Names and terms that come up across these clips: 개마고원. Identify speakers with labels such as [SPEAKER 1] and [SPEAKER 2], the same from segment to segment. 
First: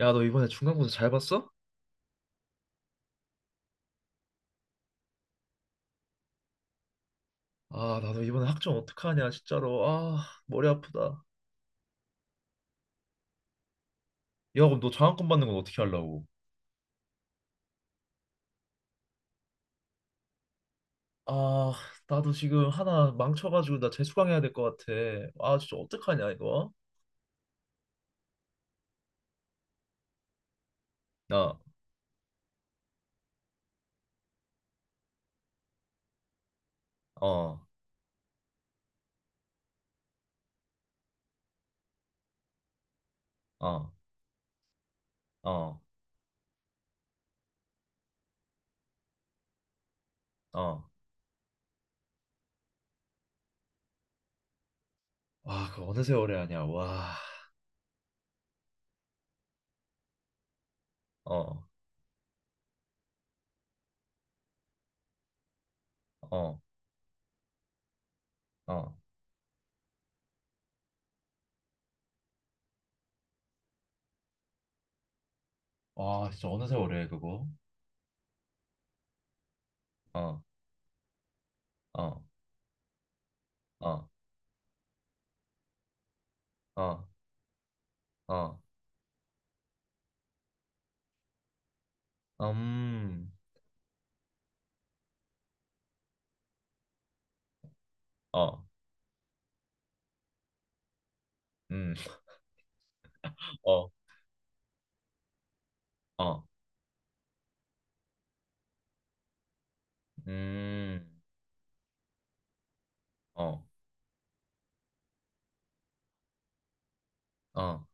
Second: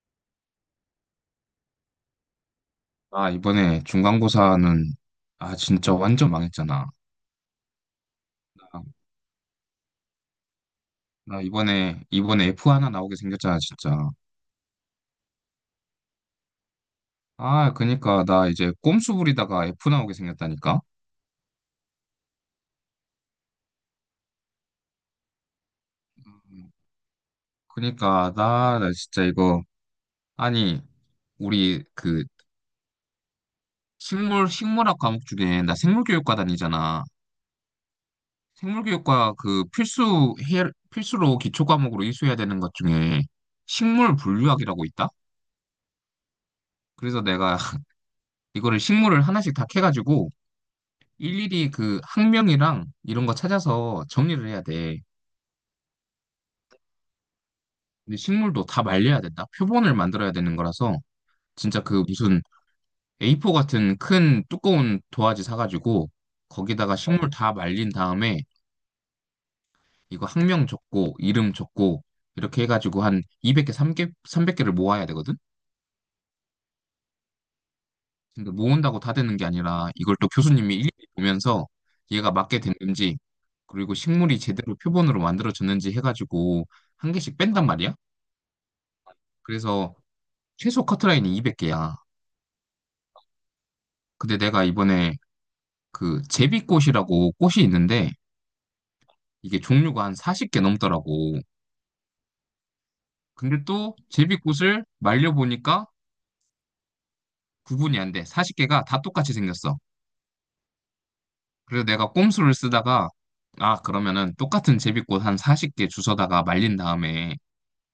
[SPEAKER 1] 야, 너 이번에 중간고사 잘 봤어?
[SPEAKER 2] 아, 이번에 중간고사는, 아, 진짜 완전 망했잖아.
[SPEAKER 1] 아, 나도 이번에 학점
[SPEAKER 2] 아,
[SPEAKER 1] 어떡하냐, 진짜로. 아, 머리 아프다.
[SPEAKER 2] 나 이번에 F 하나 나오게 생겼잖아, 진짜.
[SPEAKER 1] 야, 그럼 너 장학금 받는 건 어떻게 하려고?
[SPEAKER 2] 아, 그니까, 나 이제 꼼수 부리다가 F 나오게 생겼다니까?
[SPEAKER 1] 아, 나도 지금 하나 망쳐가지고 나 재수강해야 될 것 같아. 아, 진짜 어떡하냐, 이거?
[SPEAKER 2] 그니까, 나 진짜 이거, 아니,
[SPEAKER 1] 나,
[SPEAKER 2] 우리 그, 식물학 과목 중에, 나 생물교육과 다니잖아.
[SPEAKER 1] 어,
[SPEAKER 2] 생물교육과 그 필수로 기초 과목으로 이수해야 되는 것 중에,
[SPEAKER 1] 어,
[SPEAKER 2] 식물 분류학이라고 있다?
[SPEAKER 1] 어,
[SPEAKER 2] 그래서 내가 이거를 식물을 하나씩 다 캐가지고,
[SPEAKER 1] 어.
[SPEAKER 2] 일일이 그 학명이랑 이런 거 찾아서 정리를 해야 돼.
[SPEAKER 1] 아, 그거 어느 세월에 하냐, 와.
[SPEAKER 2] 근데 식물도 다 말려야 된다. 표본을 만들어야 되는 거라서
[SPEAKER 1] 어,
[SPEAKER 2] 진짜 그 무슨 A4 같은 큰 두꺼운 도화지 사가지고
[SPEAKER 1] 어,
[SPEAKER 2] 거기다가 식물 다 말린 다음에
[SPEAKER 1] 어.
[SPEAKER 2] 이거 학명 적고 이름 적고 이렇게 해가지고 한 200개, 300개를 모아야 되거든?
[SPEAKER 1] 와, 진짜 어느 세월에 해, 그거?
[SPEAKER 2] 근데 모은다고 다 되는 게 아니라 이걸 또
[SPEAKER 1] 어,
[SPEAKER 2] 교수님이 일일이 보면서
[SPEAKER 1] 어,
[SPEAKER 2] 얘가 맞게 됐는지 그리고
[SPEAKER 1] 어,
[SPEAKER 2] 식물이 제대로 표본으로 만들어졌는지 해가지고
[SPEAKER 1] 어,
[SPEAKER 2] 한 개씩 뺀단 말이야.
[SPEAKER 1] 어.
[SPEAKER 2] 그래서 최소 커트라인이 200개야.
[SPEAKER 1] 음,
[SPEAKER 2] 근데 내가 이번에 그 제비꽃이라고 꽃이 있는데
[SPEAKER 1] 어,
[SPEAKER 2] 이게 종류가 한 40개 넘더라고.
[SPEAKER 1] 음,
[SPEAKER 2] 근데
[SPEAKER 1] 어,
[SPEAKER 2] 또 제비꽃을 말려보니까
[SPEAKER 1] 어,
[SPEAKER 2] 구분이 안 돼. 40개가 다 똑같이 생겼어.
[SPEAKER 1] 음,
[SPEAKER 2] 그래서 내가 꼼수를 쓰다가,
[SPEAKER 1] 어.
[SPEAKER 2] 아, 그러면은 똑같은 제비꽃 한 40개 주워다가 말린 다음에
[SPEAKER 1] 어,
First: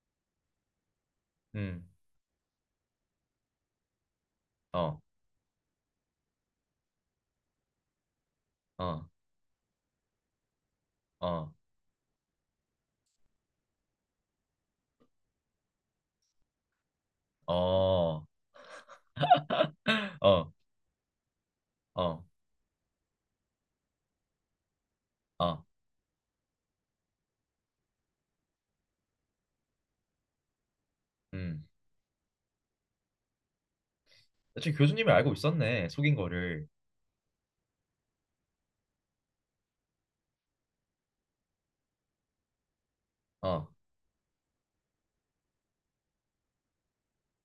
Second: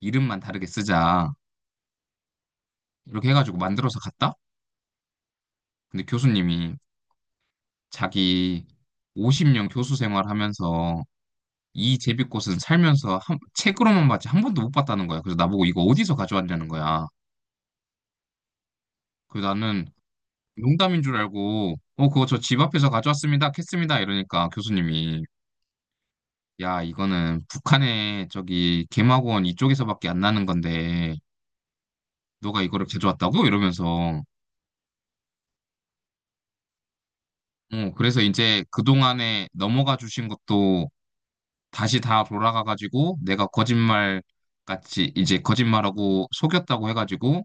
[SPEAKER 2] 이름만 다르게 쓰자.
[SPEAKER 1] 음,
[SPEAKER 2] 이렇게 해가지고 만들어서 갔다?
[SPEAKER 1] 어,
[SPEAKER 2] 근데 교수님이 자기
[SPEAKER 1] 어,
[SPEAKER 2] 50년 교수 생활하면서
[SPEAKER 1] 어,
[SPEAKER 2] 이 제비꽃은 살면서 책으로만 봤지 한 번도 못 봤다는 거야. 그래서 나보고 이거 어디서 가져왔냐는 거야.
[SPEAKER 1] 어,
[SPEAKER 2] 그래서 나는
[SPEAKER 1] 어,
[SPEAKER 2] 농담인 줄 알고, 어,
[SPEAKER 1] 어,
[SPEAKER 2] 그거 저 집 앞에서 가져왔습니다. 캤습니다. 이러니까 교수님이,
[SPEAKER 1] 어,
[SPEAKER 2] 야, 이거는 북한의 저기 개마고원 이쪽에서밖에 안 나는 건데
[SPEAKER 1] 음.
[SPEAKER 2] 너가 이거를 가져왔다고? 이러면서
[SPEAKER 1] 지금 교수님이 알고 있었네, 속인 거를.
[SPEAKER 2] 어, 그래서 이제 그동안에 넘어가 주신 것도 다시 다 돌아가 가지고 내가
[SPEAKER 1] 어,
[SPEAKER 2] 거짓말 같이 이제 거짓말하고 속였다고 해가지고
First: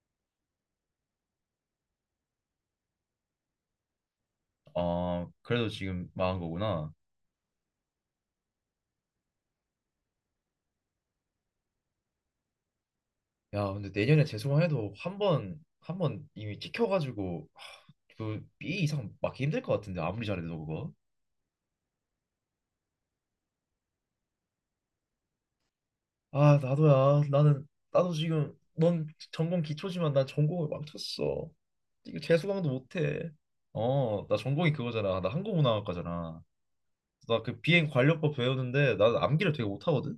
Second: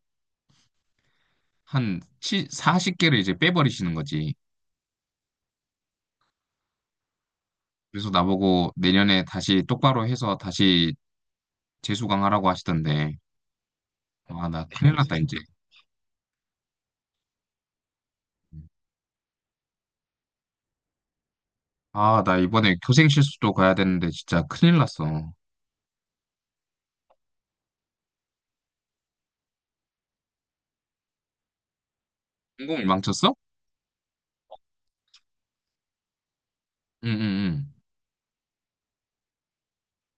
[SPEAKER 2] 한 40개를 이제 빼버리시는 거지.
[SPEAKER 1] 어, 그래도 지금 망한 거구나.
[SPEAKER 2] 그래서 나보고 내년에 다시 똑바로 해서 다시 재수강하라고 하시던데,
[SPEAKER 1] 야, 근데 내년에
[SPEAKER 2] 아, 나
[SPEAKER 1] 재수강해도
[SPEAKER 2] 큰일
[SPEAKER 1] 한
[SPEAKER 2] 났다, 이제.
[SPEAKER 1] 번, 한 번 이미 찍혀가지고 하, 그 B 이상 맞기 힘들 것 같은데 아무리 잘해도 그거.
[SPEAKER 2] 아, 나 이번에 교생 실습도 가야 되는데 진짜 큰일 났어.
[SPEAKER 1] 아, 나도야. 나는 나도 지금 넌 전공 기초지만 난 전공을 망쳤어. 이거 재수강도
[SPEAKER 2] 전공을
[SPEAKER 1] 못해.
[SPEAKER 2] 망쳤어?
[SPEAKER 1] 어, 나 전공이 그거잖아. 나 한국문화학과잖아.
[SPEAKER 2] 응,
[SPEAKER 1] 나 그
[SPEAKER 2] 응,
[SPEAKER 1] 비행 관료법 배우는데 나는 암기를 되게 못하거든.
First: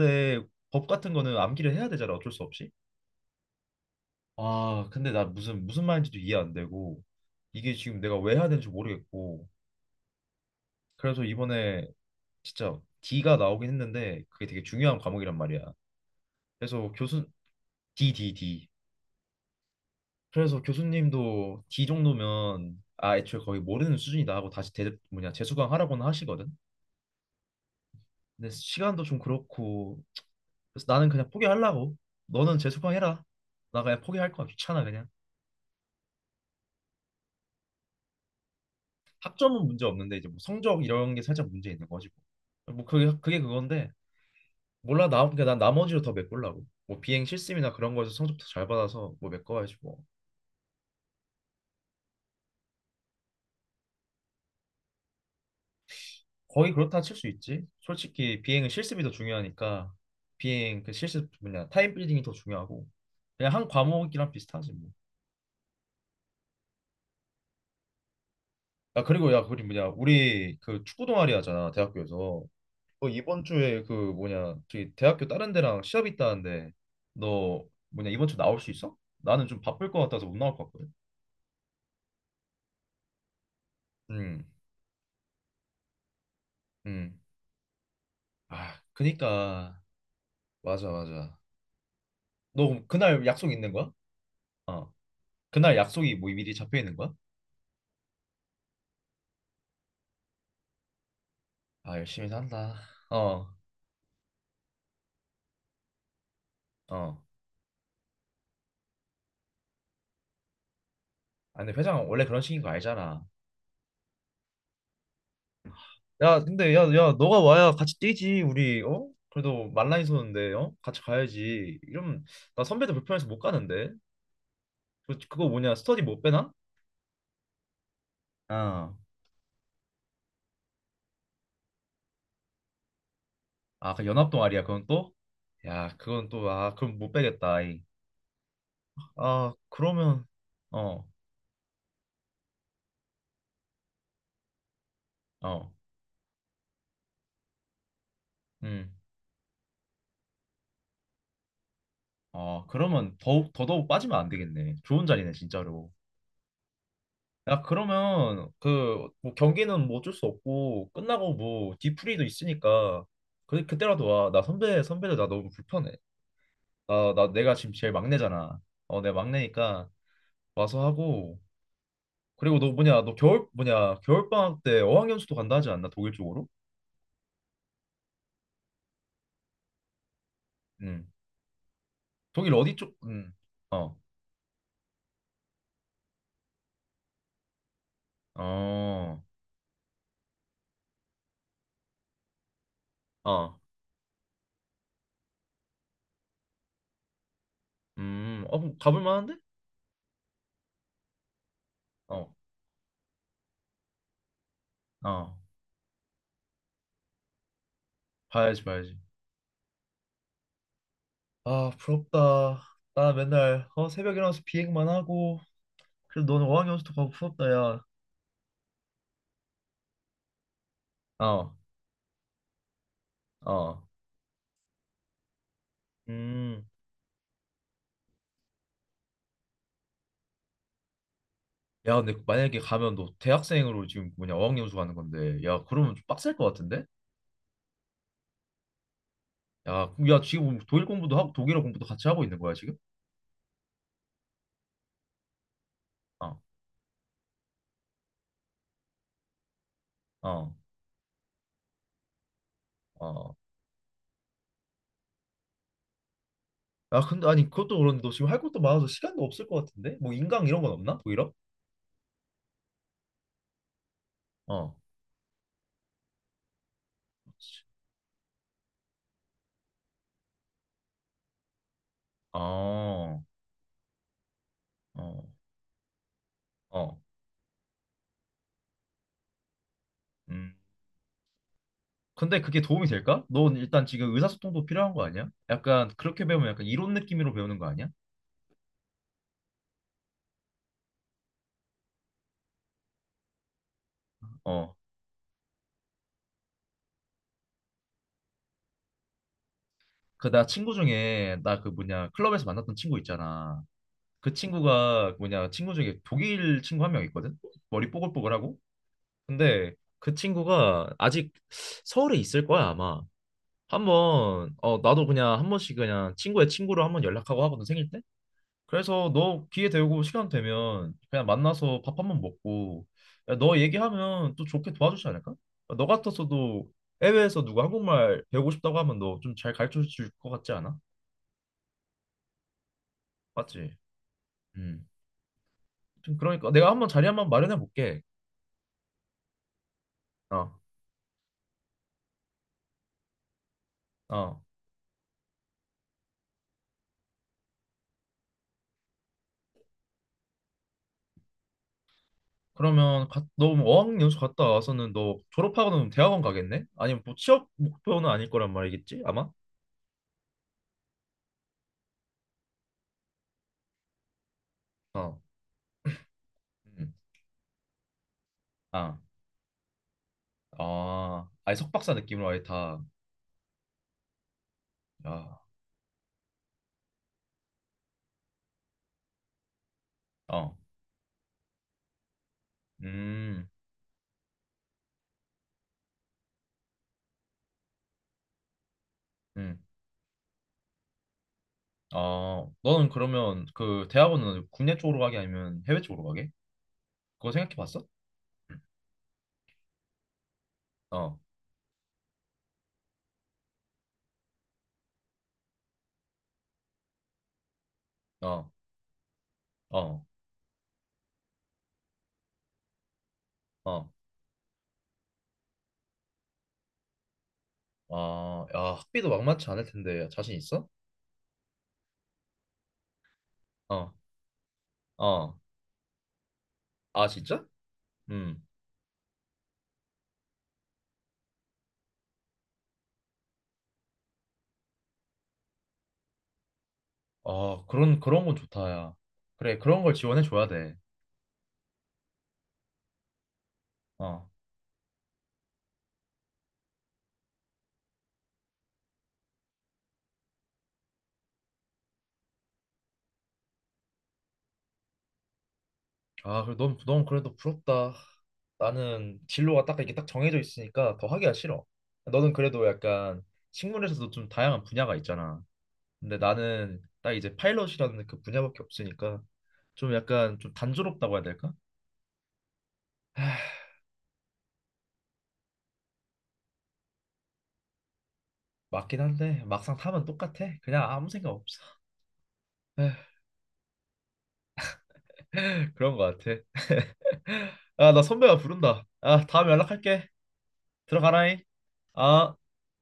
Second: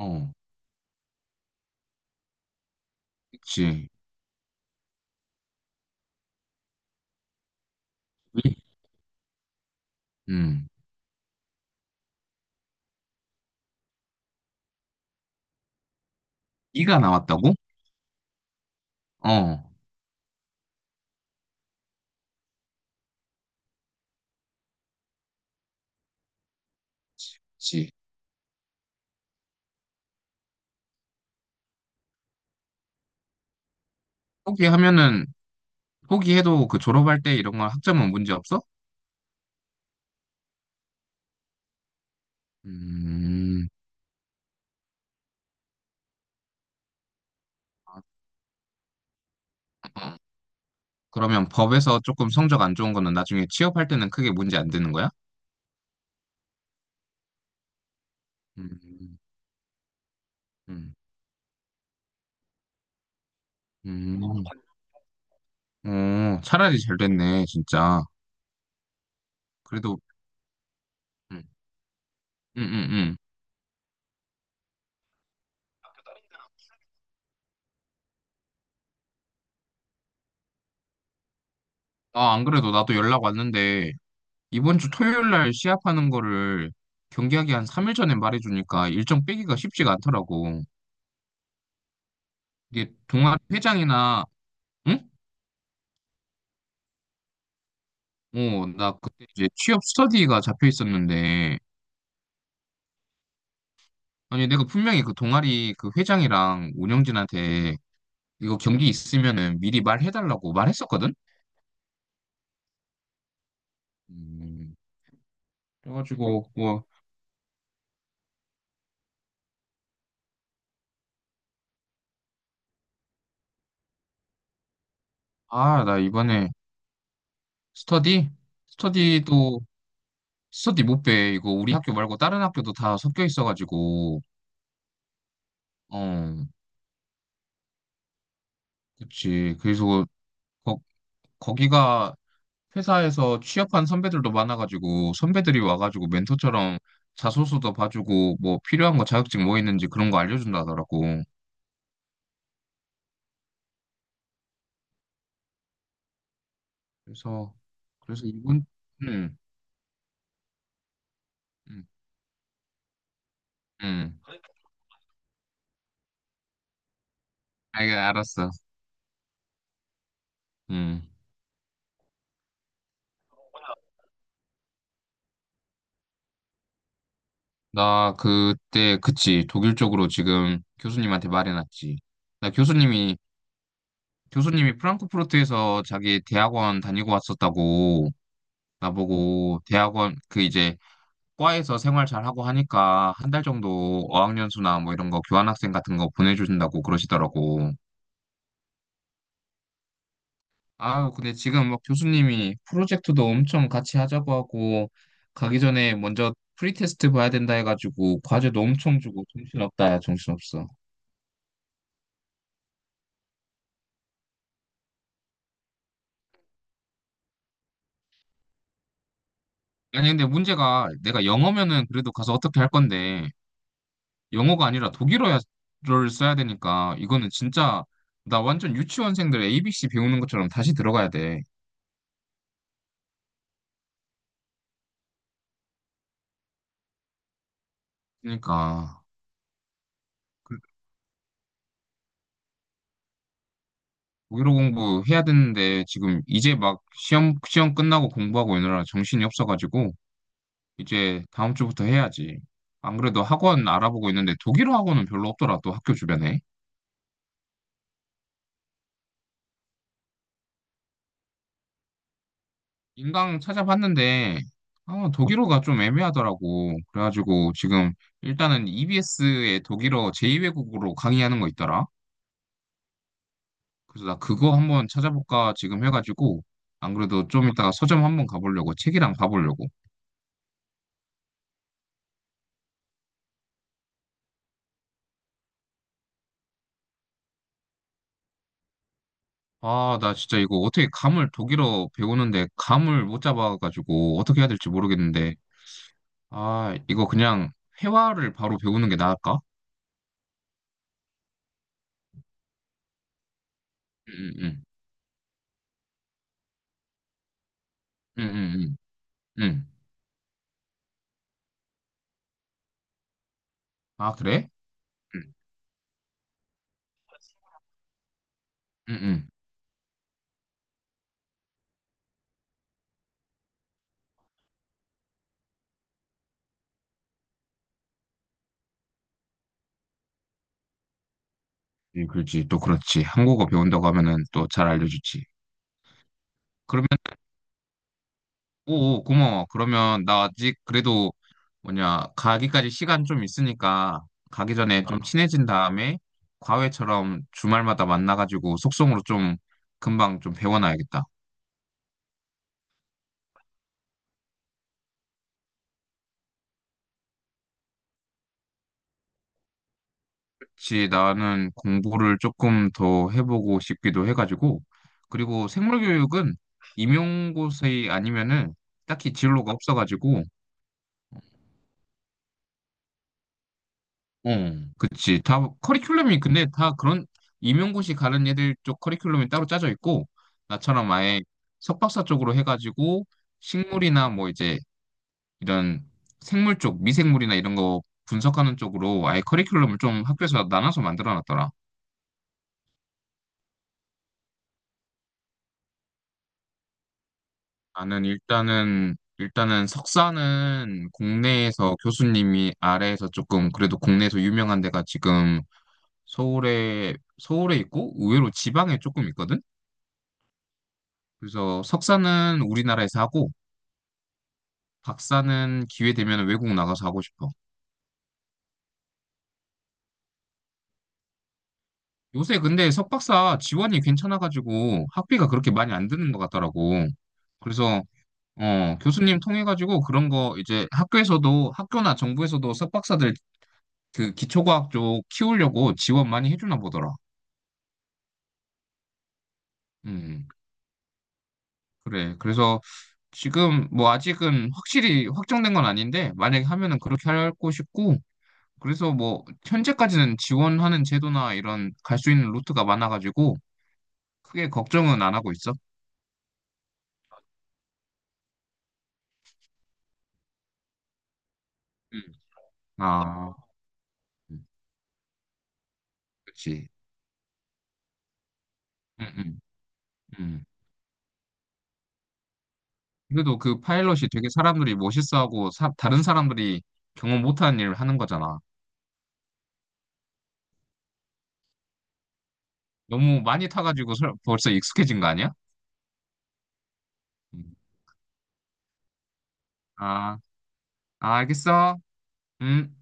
[SPEAKER 2] 응. 어,
[SPEAKER 1] 법 같은 거는 암기를 해야 되잖아, 어쩔 수 없이.
[SPEAKER 2] 그치.
[SPEAKER 1] 아, 근데 나 무슨 말인지도 이해 안 되고 이게 지금 내가 왜 해야
[SPEAKER 2] 이?
[SPEAKER 1] 되는지 모르겠고.
[SPEAKER 2] 응.
[SPEAKER 1] 그래서 이번에 진짜 D가 나오긴 했는데 그게 되게 중요한 과목이란 말이야. 그래서
[SPEAKER 2] 이가
[SPEAKER 1] 교수
[SPEAKER 2] 나왔다고?
[SPEAKER 1] D, D, D.
[SPEAKER 2] 어,
[SPEAKER 1] 그래서 교수님도 D 정도면 아 애초에 거의 모르는 수준이다 하고 다시 대 뭐냐 재수강 하라고는 하시거든.
[SPEAKER 2] 그치.
[SPEAKER 1] 근데 시간도 좀 그렇고 그래서 나는 그냥 포기하려고. 너는 재수강해라. 나 그냥 포기할 거야. 귀찮아 그냥.
[SPEAKER 2] 포기하면은, 포기해도 그 졸업할 때 이런 건 학점은 문제 없어?
[SPEAKER 1] 학점은 문제 없는데 이제 뭐 성적 이런 게 살짝 문제 있는 거지 뭐. 뭐 그게
[SPEAKER 2] 음.
[SPEAKER 1] 그건데 몰라 나 그러니까 난 나머지로 더 메꾸려고. 뭐 비행 실습이나 그런 거에서 성적 더 잘 받아서 뭐 메꿔야지 뭐.
[SPEAKER 2] 아, 그러면 법에서 조금 성적 안 좋은 거는 나중에 취업할 때는 크게 문제 안 되는 거야?
[SPEAKER 1] 거의 그렇다 칠 수 있지. 솔직히 비행은 실습이 더
[SPEAKER 2] 음,
[SPEAKER 1] 중요하니까 비행 그
[SPEAKER 2] 음,
[SPEAKER 1] 실습 뭐냐 타임 빌딩이 더 중요하고 그냥 한
[SPEAKER 2] 어,
[SPEAKER 1] 과목이랑 비슷하지 뭐.
[SPEAKER 2] 어, 차라리 잘 됐네, 진짜.
[SPEAKER 1] 아 그리고 야 그리 뭐냐
[SPEAKER 2] 그래도,
[SPEAKER 1] 우리 그 축구 동아리
[SPEAKER 2] 음,
[SPEAKER 1] 하잖아 대학교에서
[SPEAKER 2] 음, 음,
[SPEAKER 1] 너
[SPEAKER 2] 음.
[SPEAKER 1] 이번 주에 그 뭐냐 저기 대학교 다른 데랑 시합 있다는데 너 뭐냐 이번 주 나올 수 있어? 나는 좀 바쁠 것 같아서 못 나올 것 같거든.
[SPEAKER 2] 아, 안 그래도 나도 연락 왔는데,
[SPEAKER 1] 음,
[SPEAKER 2] 이번 주 토요일 날 시합하는 거를
[SPEAKER 1] 음.
[SPEAKER 2] 경기하기 한 3일 전에
[SPEAKER 1] 아,
[SPEAKER 2] 말해주니까 일정 빼기가
[SPEAKER 1] 그니까
[SPEAKER 2] 쉽지가 않더라고.
[SPEAKER 1] 맞아 맞아. 너 그럼
[SPEAKER 2] 이게
[SPEAKER 1] 그날
[SPEAKER 2] 동아리
[SPEAKER 1] 약속 있는 거야?
[SPEAKER 2] 회장이나,
[SPEAKER 1] 어,
[SPEAKER 2] 응?
[SPEAKER 1] 그날 약속이 뭐 미리 잡혀 있는 거야?
[SPEAKER 2] 어, 나 그때 이제 취업 스터디가 잡혀 있었는데,
[SPEAKER 1] 아, 열심히 산다. 어,
[SPEAKER 2] 아니, 내가 분명히 그 동아리 그 회장이랑
[SPEAKER 1] 어.
[SPEAKER 2] 운영진한테 이거 경기 있으면은 미리 말해달라고 말했었거든?
[SPEAKER 1] 아, 근데 회장 원래 그런 식인 거 알잖아.
[SPEAKER 2] 음,
[SPEAKER 1] 야,
[SPEAKER 2] 그래가지고
[SPEAKER 1] 근데 야,
[SPEAKER 2] 뭐,
[SPEAKER 1] 야, 너가 와야 같이 뛰지 우리. 어? 그래도 말라인 서는데 어? 같이 가야지. 이러면 나 선배들 불편해서 못 가는데. 그거 뭐냐
[SPEAKER 2] 아, 나
[SPEAKER 1] 스터디 못
[SPEAKER 2] 이번에
[SPEAKER 1] 빼나?
[SPEAKER 2] 스터디?
[SPEAKER 1] 어.
[SPEAKER 2] 스터디도 스터디 못 빼. 이거 우리 학교 말고 다른 학교도 다 섞여
[SPEAKER 1] 아, 그
[SPEAKER 2] 있어가지고.
[SPEAKER 1] 연합 동아리야. 그건 또? 야, 그건
[SPEAKER 2] 어,
[SPEAKER 1] 또 아, 그럼 못 빼겠다. 아이. 아,
[SPEAKER 2] 그치. 그래서
[SPEAKER 1] 그러면
[SPEAKER 2] 거,
[SPEAKER 1] 어,
[SPEAKER 2] 거기가 회사에서 취업한 선배들도 많아가지고 선배들이
[SPEAKER 1] 어.
[SPEAKER 2] 와가지고 멘토처럼 자소서도 봐주고 뭐
[SPEAKER 1] 음.
[SPEAKER 2] 필요한 거 자격증 뭐 있는지 그런 거 알려준다 하더라고.
[SPEAKER 1] 아, 그러면 더욱 더더욱 빠지면 안 되겠네. 좋은 자리네, 진짜로.
[SPEAKER 2] 그래서
[SPEAKER 1] 야,
[SPEAKER 2] 그래서
[SPEAKER 1] 그러면
[SPEAKER 2] 이번,
[SPEAKER 1] 그 뭐
[SPEAKER 2] 음,
[SPEAKER 1] 경기는 뭐 어쩔 수 없고 끝나고 뭐
[SPEAKER 2] 음,
[SPEAKER 1] 디프리도 있으니까 그 그때라도
[SPEAKER 2] 음.
[SPEAKER 1] 와. 나 선배들 나 너무 불편해. 나 내가 지금 제일
[SPEAKER 2] 아, 알았어.
[SPEAKER 1] 막내잖아. 어, 내가 막내니까 와서
[SPEAKER 2] 음.
[SPEAKER 1] 하고 그리고 너 뭐냐 너 겨울 뭐냐 겨울방학 때 어학연수도 간다 하지 않나 독일 쪽으로?
[SPEAKER 2] 나 그때, 그치, 독일 쪽으로 지금
[SPEAKER 1] 음
[SPEAKER 2] 교수님한테 말해놨지. 나
[SPEAKER 1] 독일 어디 쪽? 음. 어.
[SPEAKER 2] 교수님이 프랑크푸르트에서 자기 대학원 다니고 왔었다고
[SPEAKER 1] 어.
[SPEAKER 2] 나보고 대학원 그 이제 과에서 생활 잘하고 하니까 한 달
[SPEAKER 1] 어.
[SPEAKER 2] 정도 어학연수나 뭐 이런 거 교환학생 같은 거 보내주신다고 그러시더라고.
[SPEAKER 1] 음. 어 그럼 가볼 만한데?
[SPEAKER 2] 아유, 근데 지금 막
[SPEAKER 1] 어.
[SPEAKER 2] 교수님이 프로젝트도 엄청 같이 하자고 하고
[SPEAKER 1] 어.
[SPEAKER 2] 가기 전에 먼저 프리테스트 봐야 된다 해가지고 과제도
[SPEAKER 1] 봐야지 봐야지.
[SPEAKER 2] 엄청 주고 정신없다, 야, 정신없어.
[SPEAKER 1] 아 부럽다. 나 맨날 어 새벽 일어나서 비행만 하고 그래도 너는 어학연수도 가고 부럽다 야.
[SPEAKER 2] 아니, 근데 문제가 내가
[SPEAKER 1] 어.
[SPEAKER 2] 영어면은 그래도 가서 어떻게 할 건데,
[SPEAKER 1] 어.
[SPEAKER 2] 영어가 아니라 독일어를 써야
[SPEAKER 1] 음.
[SPEAKER 2] 되니까, 이거는 진짜, 나 완전 유치원생들 ABC 배우는 것처럼 다시 들어가야 돼.
[SPEAKER 1] 야 근데 만약에 가면 너 대학생으로 지금 뭐냐 어학연수 가는 건데 야 그러면 좀 빡셀 것 같은데?
[SPEAKER 2] 그러니까,
[SPEAKER 1] 야, 그럼 야
[SPEAKER 2] 그
[SPEAKER 1] 지금 독일 공부도 하고 독일어 공부도 같이 하고 있는 거야 지금?
[SPEAKER 2] 독일어 공부해야 되는데, 지금
[SPEAKER 1] 어.
[SPEAKER 2] 이제 막 시험 끝나고 공부하고 이느라 정신이 없어가지고,
[SPEAKER 1] 어,
[SPEAKER 2] 이제 다음 주부터 해야지. 안 그래도
[SPEAKER 1] 어.
[SPEAKER 2] 학원 알아보고 있는데, 독일어 학원은 별로 없더라, 또 학교 주변에.
[SPEAKER 1] 아, 근데, 아니, 그것도 그런데 너 지금 할 것도 많아서 시간도 없을 것 같은데? 뭐, 인강 이런 건 없나? 오히려?
[SPEAKER 2] 인강 찾아봤는데,
[SPEAKER 1] 어.
[SPEAKER 2] 아, 독일어가 좀 애매하더라고. 그래가지고 지금 일단은 EBS의 독일어 제2외국어로 강의하는 거 있더라.
[SPEAKER 1] 어,
[SPEAKER 2] 그래서 나 그거 한번
[SPEAKER 1] 어,
[SPEAKER 2] 찾아볼까 지금 해가지고 안
[SPEAKER 1] 어.
[SPEAKER 2] 그래도 좀 이따가 서점 한번 가보려고 책이랑 봐보려고.
[SPEAKER 1] 음. 근데 그게 도움이 될까? 넌 일단 지금 의사소통도 필요한 거 아니야? 약간 그렇게 배우면 약간 이론 느낌으로 배우는 거 아니야?
[SPEAKER 2] 아, 나 진짜 이거 어떻게 감을 독일어 배우는데 감을 못 잡아가지고 어떻게 해야 될지
[SPEAKER 1] 어.
[SPEAKER 2] 모르겠는데, 아, 이거 그냥 회화를 바로 배우는 게 나을까?
[SPEAKER 1] 그 나 친구 중에 나 그 뭐냐 클럽에서 만났던 친구 있잖아.
[SPEAKER 2] 응,
[SPEAKER 1] 그
[SPEAKER 2] 응,
[SPEAKER 1] 친구가 뭐냐 친구 중에 독일 친구 한 명 있거든. 머리
[SPEAKER 2] 응, 응,
[SPEAKER 1] 뽀글뽀글하고.
[SPEAKER 2] 응, 응. 응.
[SPEAKER 1] 근데 그 친구가 아직 서울에 있을 거야 아마.
[SPEAKER 2] 아, 그래?
[SPEAKER 1] 한번 어 나도 그냥
[SPEAKER 2] 응,
[SPEAKER 1] 한 번씩 그냥 친구의 친구로 한 번 연락하고 하거든 생일 때.
[SPEAKER 2] 응,
[SPEAKER 1] 그래서
[SPEAKER 2] 응.
[SPEAKER 1] 너 기회 되고 시간 되면 그냥 만나서 밥 한 번 먹고 야, 너 얘기하면 또 좋게 도와주지 않을까? 너 같아서도 해외에서 누가 한국말 배우고 싶다고 하면 너 좀 잘 가르쳐 줄 것 같지 않아?
[SPEAKER 2] 예, 그렇지. 또 그렇지. 한국어
[SPEAKER 1] 맞지?
[SPEAKER 2] 배운다고 하면은 또 잘
[SPEAKER 1] 음.
[SPEAKER 2] 알려주지.
[SPEAKER 1] 좀 그러니까 내가 한 번
[SPEAKER 2] 그러면,
[SPEAKER 1] 자리 한 번 마련해 볼게.
[SPEAKER 2] 오, 고마워. 그러면 나
[SPEAKER 1] 어.
[SPEAKER 2] 아직 그래도 뭐냐, 가기까지 시간 좀 있으니까
[SPEAKER 1] 어.
[SPEAKER 2] 가기 전에 좀 친해진 다음에 과외처럼 주말마다 만나가지고 속성으로 좀 금방 좀 배워놔야겠다.
[SPEAKER 1] 그러면 가, 너 어학연수 갔다 와서는 너 졸업하고는 대학원 가겠네? 아니면 뭐 취업 목표는 아닐 거란 말이겠지? 아마?
[SPEAKER 2] 그렇지. 나는 공부를 조금 더 해보고 싶기도 해가지고.
[SPEAKER 1] 어.
[SPEAKER 2] 그리고 생물교육은
[SPEAKER 1] 음.
[SPEAKER 2] 임용고사 아니면은
[SPEAKER 1] 아.
[SPEAKER 2] 딱히 진로가 없어가지고
[SPEAKER 1] 아, 아예 석박사 느낌으로 아예 다,
[SPEAKER 2] 어, 그치. 다
[SPEAKER 1] 아,
[SPEAKER 2] 커리큘럼이 근데 다 그런 임용고시 가는 애들 쪽 커리큘럼이 따로 짜져 있고
[SPEAKER 1] 어,
[SPEAKER 2] 나처럼 아예 석박사 쪽으로 해가지고
[SPEAKER 1] 음,
[SPEAKER 2] 식물이나 뭐 이제 이런 생물 쪽 미생물이나 이런 거 분석하는 쪽으로 아예
[SPEAKER 1] 음,
[SPEAKER 2] 커리큘럼을 좀 학교에서 나눠서 만들어 놨더라.
[SPEAKER 1] 아, 너는 그러면 그 대학원은 국내 쪽으로 가게 아니면 해외 쪽으로 가게? 그거 생각해 봤어?
[SPEAKER 2] 나는
[SPEAKER 1] 응.
[SPEAKER 2] 일단은 석사는
[SPEAKER 1] 어,
[SPEAKER 2] 국내에서 교수님이 아래에서 조금 그래도 국내에서 유명한 데가 지금 서울에 서울에 있고 의외로
[SPEAKER 1] 어,
[SPEAKER 2] 지방에 조금 있거든.
[SPEAKER 1] 어,
[SPEAKER 2] 그래서 석사는 우리나라에서 하고
[SPEAKER 1] 어,
[SPEAKER 2] 박사는 기회 되면 외국 나가서 하고 싶어.
[SPEAKER 1] 아, 야, 학비도 막만치 않을 텐데 자신 있어?
[SPEAKER 2] 요새 근데 석박사 지원이
[SPEAKER 1] 어,
[SPEAKER 2] 괜찮아가지고 학비가
[SPEAKER 1] 어,
[SPEAKER 2] 그렇게 많이 안 드는 것 같더라고.
[SPEAKER 1] 아, 진짜?
[SPEAKER 2] 그래서
[SPEAKER 1] 음,
[SPEAKER 2] 어, 교수님 통해가지고 그런 거 이제 학교에서도 학교나 정부에서도 석박사들 그 기초과학 쪽 키우려고 지원 많이 해주나 보더라.
[SPEAKER 1] 아, 그런 건 좋다, 야. 그래, 그런 걸 지원해
[SPEAKER 2] 음,
[SPEAKER 1] 줘야 돼.
[SPEAKER 2] 그래. 그래서 지금 뭐
[SPEAKER 1] 어.
[SPEAKER 2] 아직은 확실히 확정된 건 아닌데 만약에 하면은 그렇게 하고 싶고 그래서 뭐 현재까지는 지원하는 제도나 이런 갈 수 있는 루트가 많아가지고 크게 걱정은 안 하고 있어.
[SPEAKER 1] 아, 그래, 넌 그래도 부럽다. 나는 진로가 딱 이렇게 딱 정해져 있으니까 더 하기가 싫어.
[SPEAKER 2] 음.
[SPEAKER 1] 너는 그래도 약간
[SPEAKER 2] 아,
[SPEAKER 1] 식물에서도 좀
[SPEAKER 2] 음,
[SPEAKER 1] 다양한 분야가 있잖아. 근데
[SPEAKER 2] 그렇지.
[SPEAKER 1] 나는 딱 이제 파일럿이라는 그 분야밖에
[SPEAKER 2] 음,
[SPEAKER 1] 없으니까
[SPEAKER 2] 음,
[SPEAKER 1] 좀 약간
[SPEAKER 2] 음.
[SPEAKER 1] 좀 단조롭다고 해야 될까? 아,
[SPEAKER 2] 그래도 그 파일럿이 되게 사람들이 멋있어하고 다른 사람들이 경험 못하는 일을 하는 거잖아.
[SPEAKER 1] 맞긴 한데 막상 타면 똑같아. 그냥 아무 생각 없어. 에휴,
[SPEAKER 2] 너무 많이 타가지고 벌써 익숙해진 거 아니야?
[SPEAKER 1] 그런 거 같아.
[SPEAKER 2] 음.
[SPEAKER 1] 아, 나 선배가 부른다. 아, 다음에 연락할게.
[SPEAKER 2] 아, 아,
[SPEAKER 1] 들어가라잉.
[SPEAKER 2] 알겠어.
[SPEAKER 1] 아.
[SPEAKER 2] 음.